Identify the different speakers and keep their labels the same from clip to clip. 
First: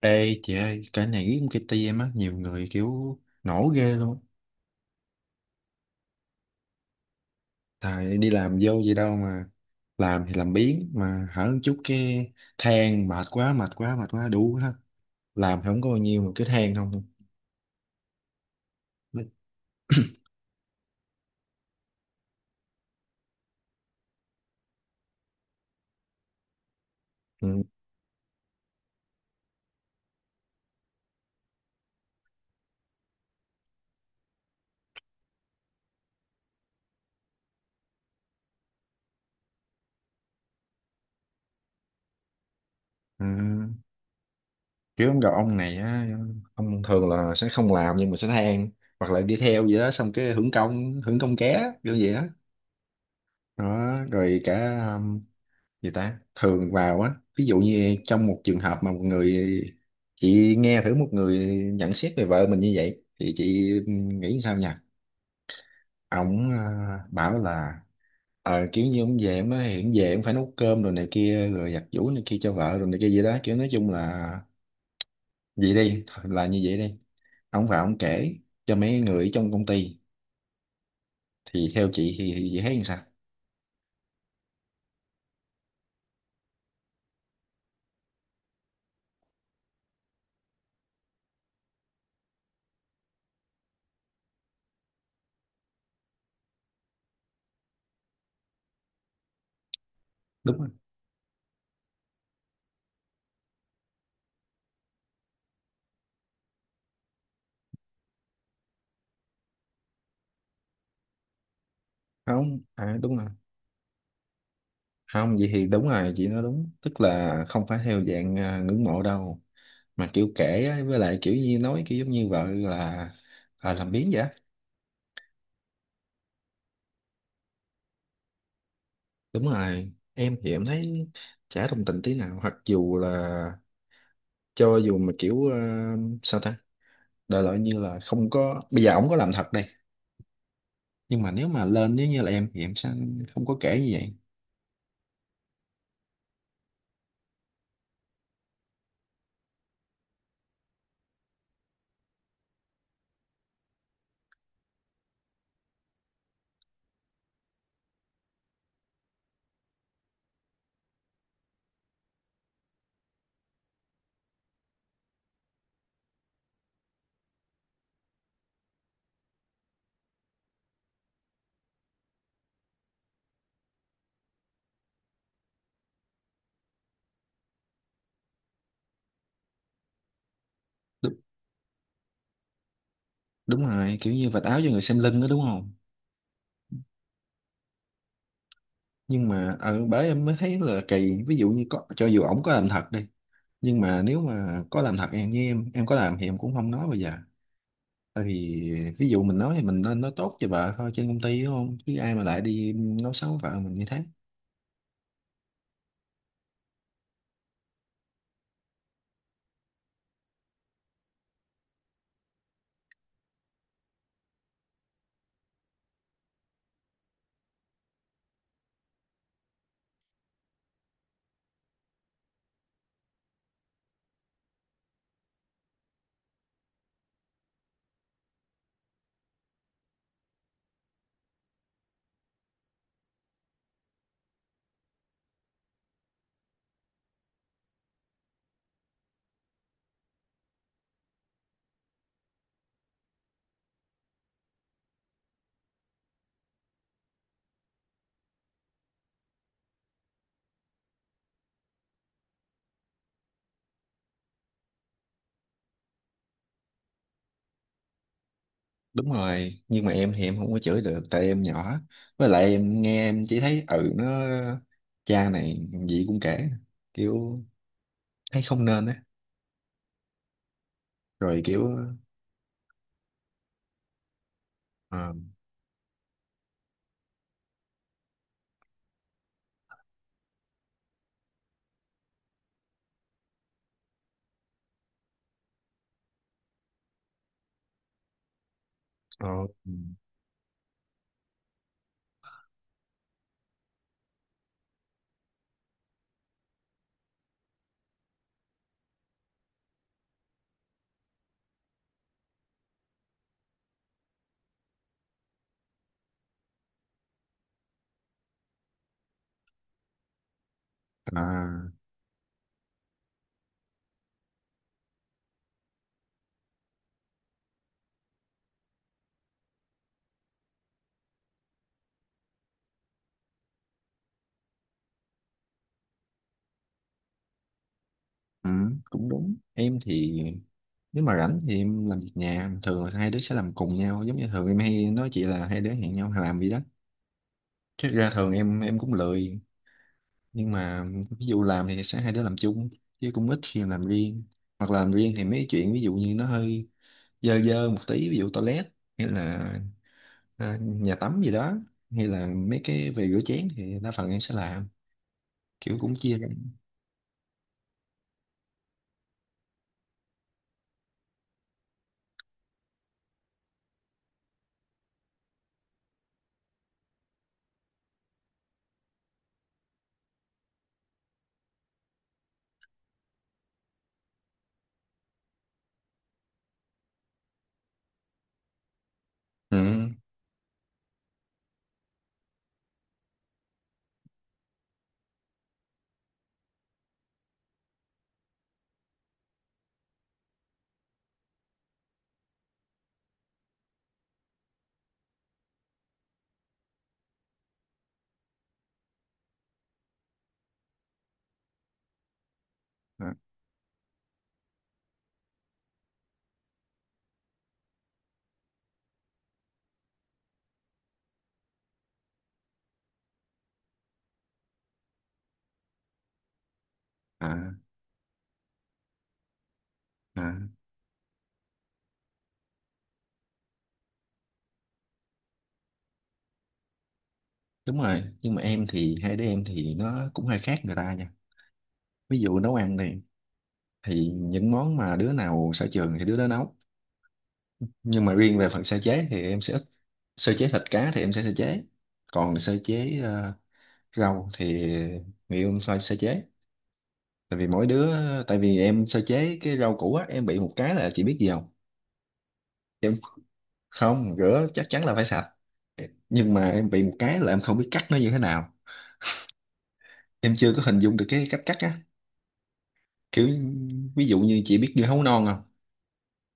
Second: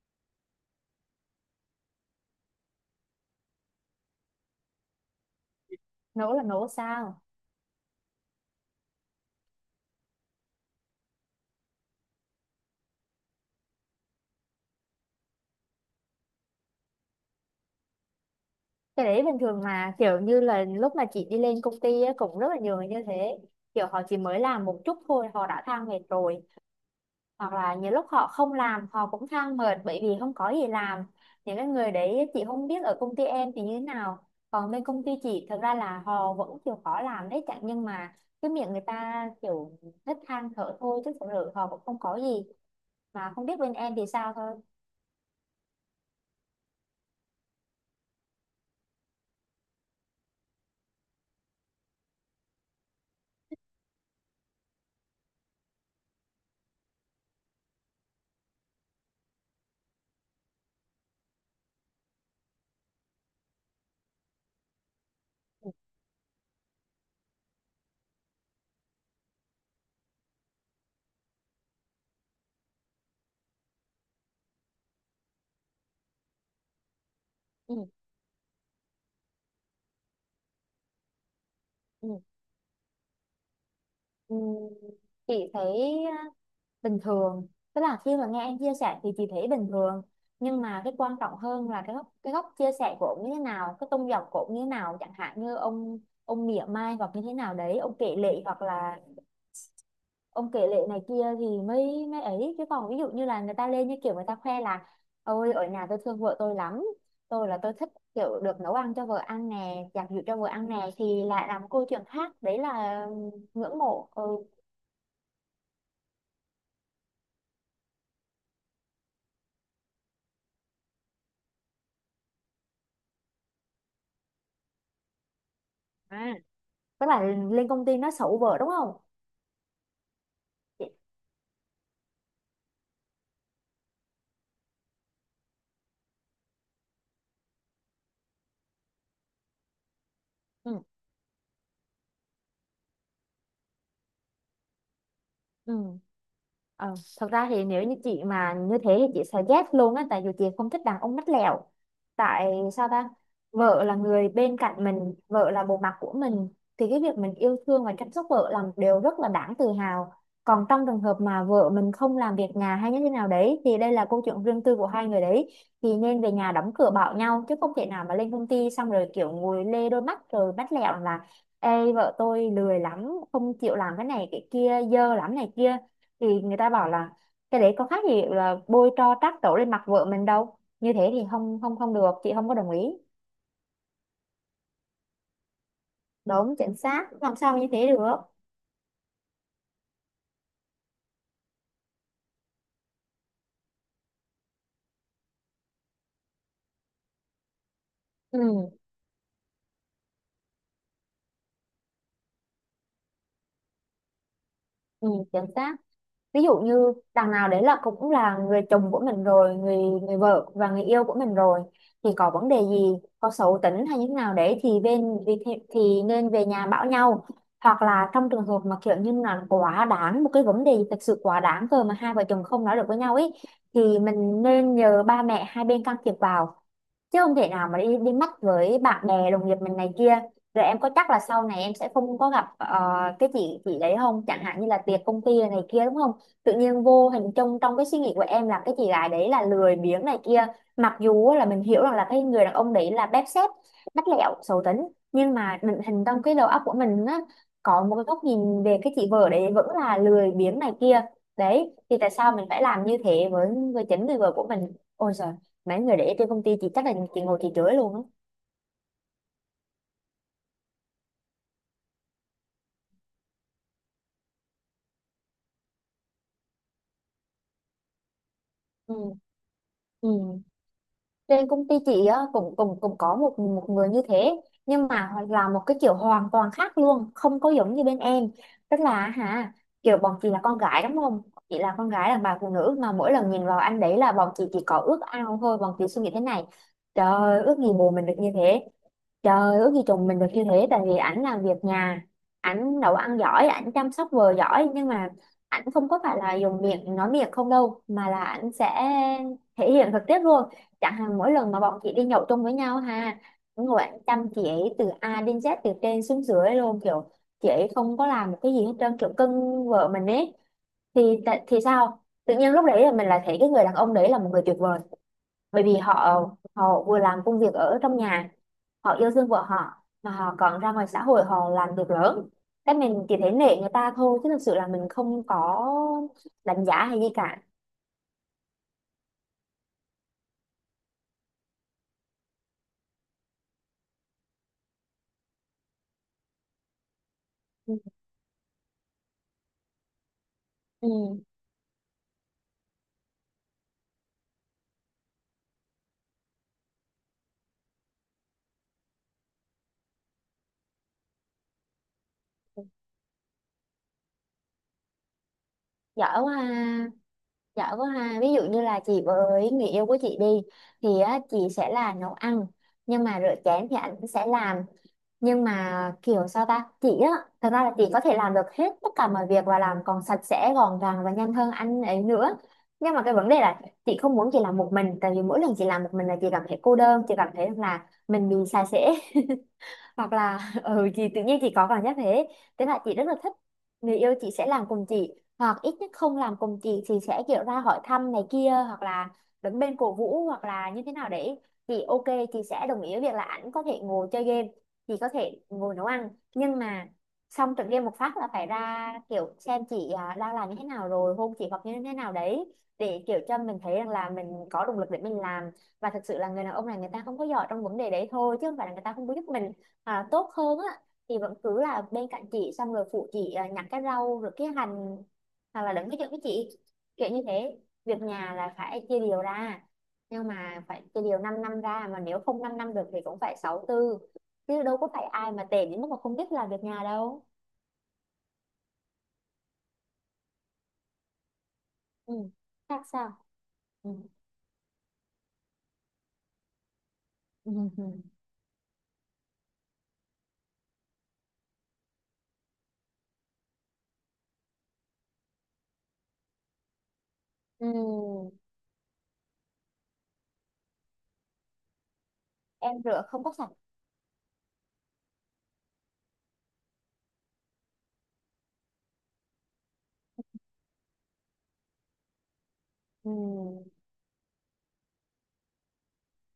Speaker 1: Ê chị ơi, cái này riêng cái công ty em á, nhiều người kiểu nổ ghê luôn.
Speaker 2: Nấu là nấu sao?
Speaker 1: Tại đi làm vô vậy đâu mà làm thì làm biếng, mà hở một chút cái than mệt quá đủ hết. Làm thì không có bao nhiêu mà cứ than không thôi.
Speaker 2: Cái đấy
Speaker 1: Nó-
Speaker 2: bình thường mà, kiểu như là lúc mà chị đi lên công ty á, cũng rất là nhiều người như thế. Kiểu họ chỉ mới làm một chút thôi họ đã than mệt rồi, hoặc
Speaker 1: Ừ.
Speaker 2: là nhiều lúc họ không làm họ cũng than mệt bởi vì không có gì làm. Những cái người đấy chị không biết ở công ty em thì như thế nào, còn bên công ty chị thực ra là họ vẫn chịu khó làm đấy chẳng, nhưng mà cái miệng người ta kiểu thích than thở thôi chứ thực sự họ cũng không có gì.
Speaker 1: Ừ.
Speaker 2: Mà không biết bên em thì sao thôi.
Speaker 1: Kiểu ông gặp ông này á, ông thường là sẽ không làm nhưng mà sẽ than, hoặc là đi theo vậy đó, xong cái hưởng công, hưởng công ké kiểu vậy đó. Đó, rồi cả gì ta thường vào á, ví dụ như trong một trường hợp mà một người, chị nghe thử, một người nhận xét về vợ mình như vậy thì chị nghĩ sao nhỉ?
Speaker 2: Ừ.
Speaker 1: Ổng à, bảo là ờ kiểu như ông về ông nói hiện về ông phải nấu cơm rồi này kia, rồi giặt giũ này kia cho vợ rồi này kia gì đó, kiểu nói chung là vậy đi, là như vậy đi, ông vào
Speaker 2: Ừ.
Speaker 1: ông kể cho mấy người ở trong công ty, thì theo
Speaker 2: Ừ.
Speaker 1: chị thì chị thấy như sao?
Speaker 2: Ừ, chị thấy á, bình thường, tức là khi mà nghe em chia sẻ thì chị thấy bình thường. Nhưng mà cái quan trọng hơn là cái góc, cái góc chia sẻ của ông như thế nào, cái tông dòng của ông như thế nào, chẳng hạn như ông mỉa mai hoặc như thế nào đấy, ông kể lể, hoặc là ông
Speaker 1: Đúng
Speaker 2: kể
Speaker 1: rồi.
Speaker 2: lể này kia thì mới mới ấy. Chứ còn ví dụ như là người ta lên như kiểu người ta khoe là ôi ở nhà tôi thương vợ tôi lắm, tôi là tôi thích kiểu được nấu ăn cho vợ ăn nè, giặt giũ cho vợ ăn nè, thì lại làm câu chuyện khác đấy,
Speaker 1: Không à,
Speaker 2: là
Speaker 1: đúng rồi,
Speaker 2: ngưỡng mộ. Ừ.
Speaker 1: không vậy thì đúng rồi, chị nói đúng, tức là không phải theo dạng à, ngưỡng mộ đâu, mà kiểu kể á, với lại kiểu như nói kiểu giống như vợ là à, làm biếng vậy á.
Speaker 2: Tức là lên công ty nó sụ vợ đúng không?
Speaker 1: Đúng rồi, em thì em
Speaker 2: Chị-
Speaker 1: thấy chả đồng tình tí nào, hoặc dù là, cho dù mà kiểu à, sao ta, đại loại như là không có, bây giờ ổng có làm thật đây
Speaker 2: ừ.
Speaker 1: nhưng mà nếu mà lên, nếu như là em thì em sẽ không có kể như vậy.
Speaker 2: Ừ. Ờ, thật ra thì nếu như chị mà như thế thì chị sẽ ghét luôn á, tại vì chị không thích đàn ông mắt lẹo. Tại sao ta? Vợ là người bên cạnh mình, vợ là bộ mặt của mình, thì cái việc mình yêu thương và chăm sóc vợ là một điều rất là đáng tự hào. Còn trong trường hợp mà vợ mình không làm việc nhà hay như thế nào đấy thì đây là câu chuyện riêng tư của hai người đấy, thì nên về nhà đóng cửa bảo nhau, chứ không thể nào mà lên công ty xong rồi kiểu ngồi lê đôi mắt rồi bắt lẹo là ê vợ tôi lười lắm, không chịu làm cái này cái kia, dơ lắm này kia, thì người ta bảo là cái đấy có khác gì là bôi tro trát tổ lên mặt vợ mình đâu. Như thế
Speaker 1: Đúng,
Speaker 2: thì không, không, không được, chị không có đồng ý.
Speaker 1: đúng rồi, kiểu như vạch áo cho người xem lưng đó, đúng không?
Speaker 2: Đúng, chính xác, làm sao như thế được.
Speaker 1: Nhưng mà ở bởi em mới thấy là kỳ, ví dụ như có, cho dù ổng có làm thật đi, nhưng mà nếu mà có làm thật, em như em có làm thì em cũng không nói. Bây giờ tại vì
Speaker 2: Ừ.
Speaker 1: ví dụ mình nói thì mình nên nói tốt cho vợ thôi trên công ty, đúng không, chứ ai mà lại đi nói xấu vợ mình như thế.
Speaker 2: Ừ, chính xác. Ví dụ như đằng nào đấy là cũng là người chồng của mình rồi, người người vợ và người yêu của mình rồi, thì có vấn đề gì, có xấu tính hay như thế nào đấy thì bên thì nên về nhà bảo nhau. Hoặc là trong trường hợp mà kiểu như là quá đáng một cái vấn đề gì thật sự quá đáng cơ, mà hai vợ chồng không nói được với nhau ấy, thì mình nên nhờ ba mẹ hai bên can thiệp vào, chứ không thể nào mà đi đi mắt với bạn bè đồng nghiệp mình này kia. Rồi em có chắc là sau này em sẽ không có gặp cái chị đấy không, chẳng hạn như là tiệc công ty này kia đúng không? Tự nhiên vô hình trong trong cái suy nghĩ của em là cái chị gái đấy là lười biếng này kia, mặc dù là mình hiểu rằng là cái người đàn ông đấy là bép xép, bắt lẹo xấu tính, nhưng mà định hình trong cái đầu óc của mình á, có một cái góc nhìn về cái chị vợ đấy vẫn là lười biếng này kia. Đấy thì tại sao mình phải làm như thế với chính người vợ của mình. Ôi trời, mấy người để trên công ty chị chắc là chị ngồi chị chửi luôn á.
Speaker 1: Đúng rồi, nhưng mà em thì em không có chửi được tại em nhỏ. Với lại em nghe, em chỉ thấy ừ, nó cha này gì cũng kể, kiểu thấy không nên á.
Speaker 2: Ừ. Ừ.
Speaker 1: Rồi
Speaker 2: Trên
Speaker 1: kiểu
Speaker 2: công ty chị á cũng cũng cũng có một một người như thế, nhưng
Speaker 1: ờ,
Speaker 2: mà là một cái kiểu hoàn toàn khác luôn, không có giống như bên em. Tức là hả, kiểu bọn chị là con gái đúng không? Chị là con gái, là bà phụ nữ, mà mỗi lần nhìn vào anh đấy là bọn chị chỉ có ước ao thôi. Bọn chị suy nghĩ thế này, trời ơi, ước gì bồ mình được như thế.
Speaker 1: ờ,
Speaker 2: Trời, ước gì chồng mình được như thế. Tại vì ảnh làm việc nhà, ảnh nấu ăn giỏi, ảnh chăm sóc vợ giỏi, nhưng mà ảnh không có phải là dùng miệng nói miệng không đâu, mà là ảnh sẽ thể hiện thực tiết luôn. Chẳng hạn mỗi lần mà bọn chị đi nhậu chung với nhau ha, ngồi ảnh chăm chị ấy từ A đến Z, từ trên xuống dưới luôn, kiểu chị ấy không có làm một cái gì hết trơn, kiểu cưng vợ mình ấy.
Speaker 1: ờ, à,
Speaker 2: Thì sao tự nhiên lúc đấy là mình lại thấy cái người đàn ông đấy là một người tuyệt vời. Bởi vì họ họ vừa làm công việc ở trong nhà, họ yêu thương vợ họ, mà họ còn ra ngoài xã hội họ làm việc lớn, cái mình chỉ thấy nể người ta thôi, chứ thực sự là mình không có đánh giá hay gì cả.
Speaker 1: ừ, cũng đúng. Em thì nếu mà rảnh thì em làm việc nhà, thường là hai đứa sẽ làm cùng nhau, giống như thường em hay nói chị là hai đứa hẹn nhau làm gì đó.
Speaker 2: Ừ.
Speaker 1: Chứ ra thường em cũng lười, nhưng mà
Speaker 2: Ừ.
Speaker 1: ví dụ làm thì sẽ hai đứa làm chung, chứ cũng ít khi làm riêng. Hoặc là làm riêng thì mấy chuyện ví dụ như nó hơi dơ dơ một tí, ví dụ toilet hay là à, nhà tắm gì đó, hay là mấy cái về rửa chén thì đa phần em sẽ làm, kiểu cũng chia
Speaker 2: Giỏi
Speaker 1: ra.
Speaker 2: quá ha. Giỏi quá ha, ví dụ như là chị với người yêu của chị đi, thì á, chị sẽ là nấu ăn, nhưng mà rửa chén thì anh sẽ làm. Nhưng mà kiểu sao ta chị á, thật ra là chị có thể làm được hết tất cả mọi việc, và làm còn sạch sẽ gọn gàng và nhanh hơn anh ấy nữa. Nhưng mà cái vấn đề là chị không muốn chị làm một mình, tại vì mỗi lần chị làm một mình là chị cảm thấy cô đơn, chị cảm thấy là mình bị xa xỉ.
Speaker 1: Ừ.
Speaker 2: Hoặc là ừ, chị tự nhiên chị có cảm giác thế. Thế là chị rất là thích người yêu chị sẽ làm cùng chị, hoặc ít nhất không làm cùng chị thì sẽ kiểu ra hỏi thăm này kia, hoặc là đứng bên cổ vũ, hoặc là như thế nào, để chị ok. Chị sẽ đồng ý với việc là ảnh có thể ngồi chơi game, chị có thể ngồi nấu ăn, nhưng mà xong trận game một phát là phải ra kiểu xem chị à, đang làm như thế nào, rồi hôn chị hoặc như thế nào đấy, để
Speaker 1: À,
Speaker 2: kiểu cho mình thấy rằng là mình có động lực để mình làm. Và thực sự là người đàn ông này người ta không có giỏi trong vấn đề đấy thôi, chứ không phải là người ta không có giúp mình. À, tốt hơn á, thì vẫn cứ là bên cạnh chị xong rồi phụ chị à, nhặt cái rau rồi cái hành, hoặc là đựng cái chuyện với chị, kiểu như
Speaker 1: à,
Speaker 2: thế. Việc nhà là phải chia đều ra, nhưng
Speaker 1: à.
Speaker 2: mà phải chia đều 5 năm năm ra, mà nếu không 5 năm năm được thì cũng phải 6 tư. Chứ đâu có phải ai mà tệ đến mức mà không biết làm việc nhà đâu.
Speaker 1: Đúng rồi, nhưng mà em thì hai đứa em thì nó cũng hơi khác người ta nha. Ví
Speaker 2: Ừ.
Speaker 1: dụ nấu ăn
Speaker 2: Khác
Speaker 1: này,
Speaker 2: sao? Ừ.
Speaker 1: thì những món mà đứa nào sở trường thì đứa đó nấu. Nhưng mà riêng về phần sơ chế thì em sẽ ít. Sơ chế thịt cá thì em sẽ sơ chế. Còn sơ chế rau thì người yêu em phải sơ chế. Tại vì mỗi
Speaker 2: Ừ.
Speaker 1: đứa,
Speaker 2: Ừ.
Speaker 1: tại vì em sơ chế cái rau củ á, em bị một cái là chị biết gì không?
Speaker 2: Em
Speaker 1: Em
Speaker 2: rửa không có sạch.
Speaker 1: không, rửa chắc chắn là phải sạch. Nhưng mà em bị một cái là em không biết cắt nó như thế nào. Em chưa có hình dung được cái cách cắt á.
Speaker 2: Ừ.
Speaker 1: Kiểu ví dụ như chị biết dưa hấu non không?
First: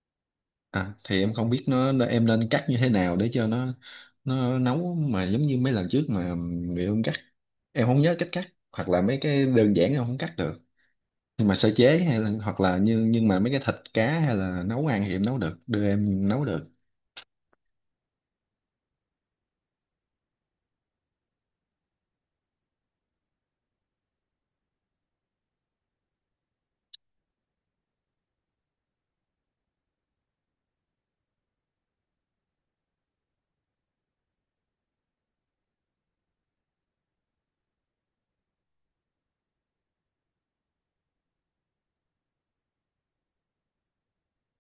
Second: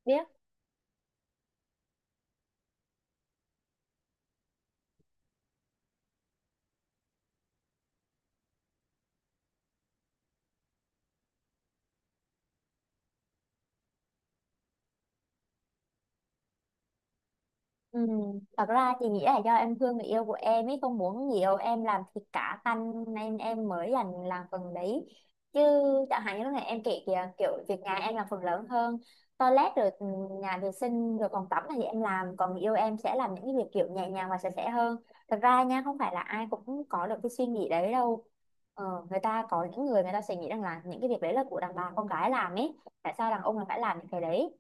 Speaker 2: Biết.
Speaker 1: À thì em không biết em nên cắt như thế nào để cho nó nấu, mà giống như mấy lần trước mà bị em cắt, em không nhớ cách cắt, hoặc là mấy cái đơn giản em không cắt được. Nhưng mà sơ chế hay là hoặc là như, nhưng mà mấy cái thịt cá hay là nấu ăn thì em nấu được, đưa em nấu được.
Speaker 2: Ừ. Thật ra chị nghĩ là do em thương người yêu của em ấy, không muốn nhiều em làm thịt cá tanh, nên em mới làm phần đấy. Chứ chẳng hạn như lúc này em kể kìa, kiểu việc nhà em làm phần lớn hơn, toilet rồi ừ, nhà vệ sinh rồi phòng tắm là gì em làm, còn người yêu em sẽ làm những cái việc kiểu nhẹ nhàng và sạch sẽ hơn. Thật ra nha, không phải là ai cũng có được cái suy nghĩ đấy đâu. Ờ, người ta có những người người ta sẽ nghĩ rằng là những cái việc đấy là của đàn bà con gái làm ấy, tại sao đàn ông là phải làm những cái đấy.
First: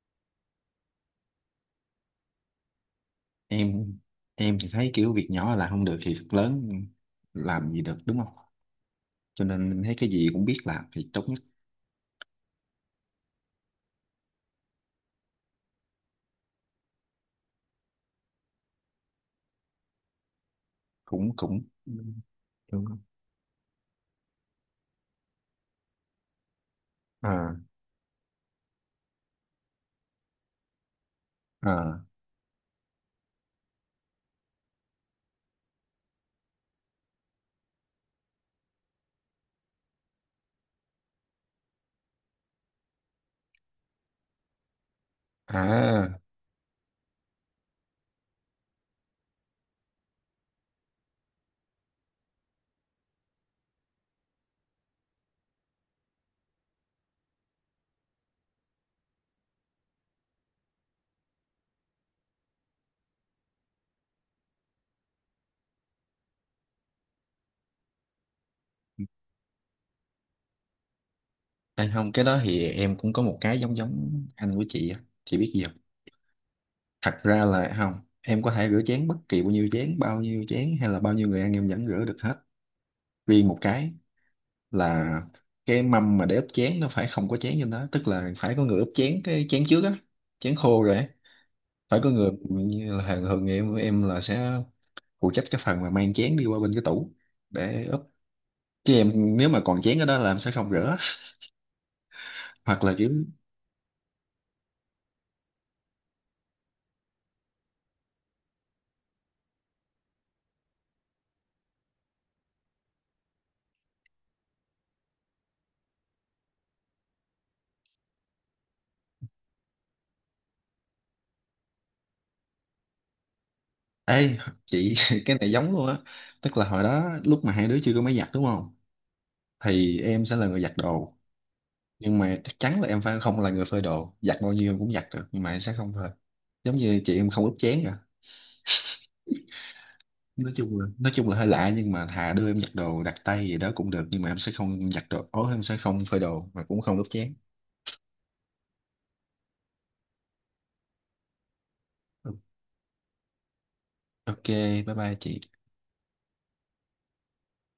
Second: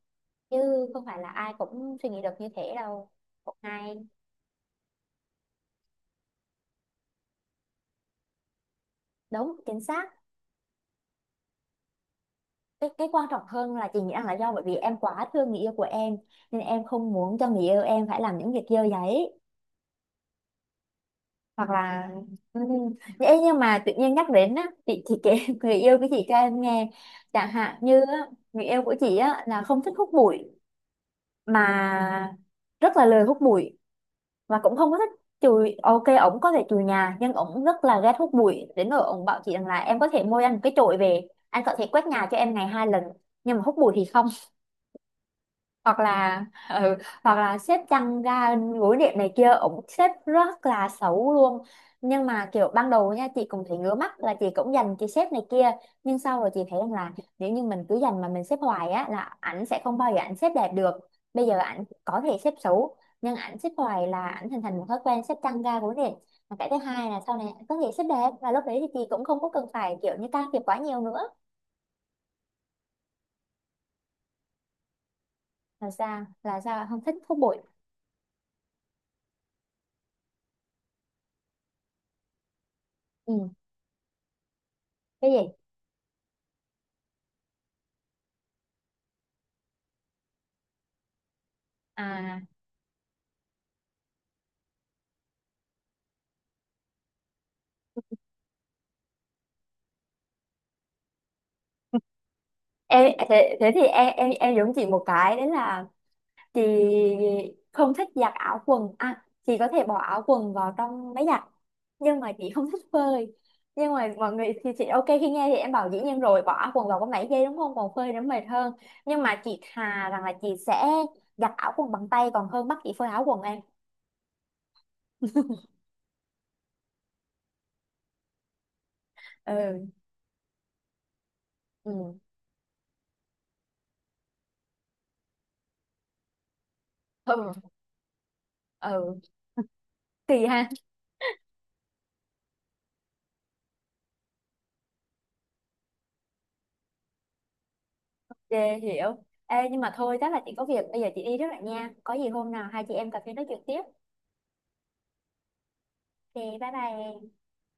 Speaker 2: Chứ không phải là ai cũng suy nghĩ được như thế đâu.
Speaker 1: em
Speaker 2: Hay.
Speaker 1: em thì thấy kiểu việc nhỏ là không được thì việc lớn làm gì được, đúng không? Cho
Speaker 2: Đúng,
Speaker 1: nên
Speaker 2: chính
Speaker 1: em thấy
Speaker 2: xác.
Speaker 1: cái gì cũng biết làm thì tốt nhất.
Speaker 2: Cái quan trọng hơn là chị nghĩ rằng là do bởi vì em quá thương người yêu của em, nên em không muốn cho người yêu em phải làm những việc dơ giấy,
Speaker 1: Cũng cũng
Speaker 2: hoặc là ừ.
Speaker 1: đúng không?
Speaker 2: Ê, nhưng mà tự nhiên nhắc đến á, chị kể người yêu của chị cho em nghe. Chẳng
Speaker 1: À,
Speaker 2: hạn như á, người yêu của chị á là không thích hút bụi
Speaker 1: à,
Speaker 2: mà, rất là lười hút bụi, và cũng không có thích chùi. Ok, ổng có thể chùi nhà, nhưng ổng rất là ghét hút bụi, đến nỗi ổng bảo chị rằng là em có thể mua anh một cái chổi về, anh có thể quét nhà cho em ngày hai lần, nhưng mà hút bụi thì không. Hoặc
Speaker 1: à.
Speaker 2: là ừ, hoặc là xếp chăn ga gối đệm này kia, ổng xếp rất là xấu luôn. Nhưng mà kiểu ban đầu nha, chị cũng thấy ngứa mắt là chị cũng dành cái xếp này kia. Nhưng sau rồi chị thấy rằng là nếu như mình cứ dành mà mình xếp hoài á là ảnh sẽ không bao giờ ảnh xếp đẹp được. Bây giờ ảnh có thể xếp xấu, nhưng ảnh xếp hoài là ảnh hình thành một thói quen xếp chăn ga gối đệm. Và cái thứ hai là sau này ảnh có thể xếp đẹp, và lúc đấy thì chị cũng không có cần phải kiểu như can thiệp quá nhiều nữa.
Speaker 1: Hay không, cái đó thì em cũng có một cái giống giống anh của chị á. Chị biết gì không?
Speaker 2: Là sao, là sao, không thích
Speaker 1: Thật
Speaker 2: thuốc
Speaker 1: ra
Speaker 2: bụi?
Speaker 1: là không, em có thể rửa chén bất kỳ bao nhiêu chén hay là bao nhiêu người ăn em vẫn rửa được hết. Riêng
Speaker 2: Ừ.
Speaker 1: một cái là
Speaker 2: Cái gì?
Speaker 1: cái mâm mà để ướp chén nó phải không có chén trên đó, tức là phải có người ướp chén, cái chén trước á, chén khô rồi á. Phải có người,
Speaker 2: À,
Speaker 1: như là hàng thường em là sẽ phụ trách cái phần mà mang chén đi qua bên cái tủ để ướp. Chứ em nếu mà còn chén ở đó là em sẽ không rửa. Hoặc là kiểu
Speaker 2: em thế thì em giống chị một cái đấy là chị không thích giặt áo quần à. Chị có thể bỏ áo quần vào trong máy giặt, nhưng mà chị không thích phơi. Nhưng mà mọi người thì chị ok, khi nghe thì em bảo dĩ nhiên rồi, bỏ áo quần vào có máy giây đúng không, còn phơi nó mệt hơn. Nhưng mà chị thà rằng là chị sẽ giặt áo quần bằng tay, còn hơn bắt chị phơi áo quần em.
Speaker 1: Ê, chị cái này giống luôn á, tức là hồi đó lúc mà hai đứa chưa có máy giặt đúng không,
Speaker 2: Ừ.
Speaker 1: thì em sẽ là người giặt đồ,
Speaker 2: Ừ.
Speaker 1: nhưng mà chắc chắn là em phải không là người phơi đồ. Giặt bao nhiêu em cũng giặt được nhưng mà em sẽ không phơi, giống như chị, em không
Speaker 2: Ừ,
Speaker 1: ướp chén cả.
Speaker 2: ừ. Kỳ
Speaker 1: Nói
Speaker 2: ha.
Speaker 1: chung là, nói chung là hơi lạ, nhưng mà thà đưa em giặt đồ đặt tay gì đó cũng được, nhưng mà em sẽ không giặt đồ ố, em sẽ không phơi đồ mà cũng không ướp chén.
Speaker 2: Dê, hiểu. Ê, nhưng mà thôi chắc là chị có việc, bây giờ chị đi trước lại nha, có gì
Speaker 1: Ừ,
Speaker 2: hôm nào hai chị em cà phê nói chuyện tiếp.
Speaker 1: ok, bye bye chị.
Speaker 2: Thì bye bye em.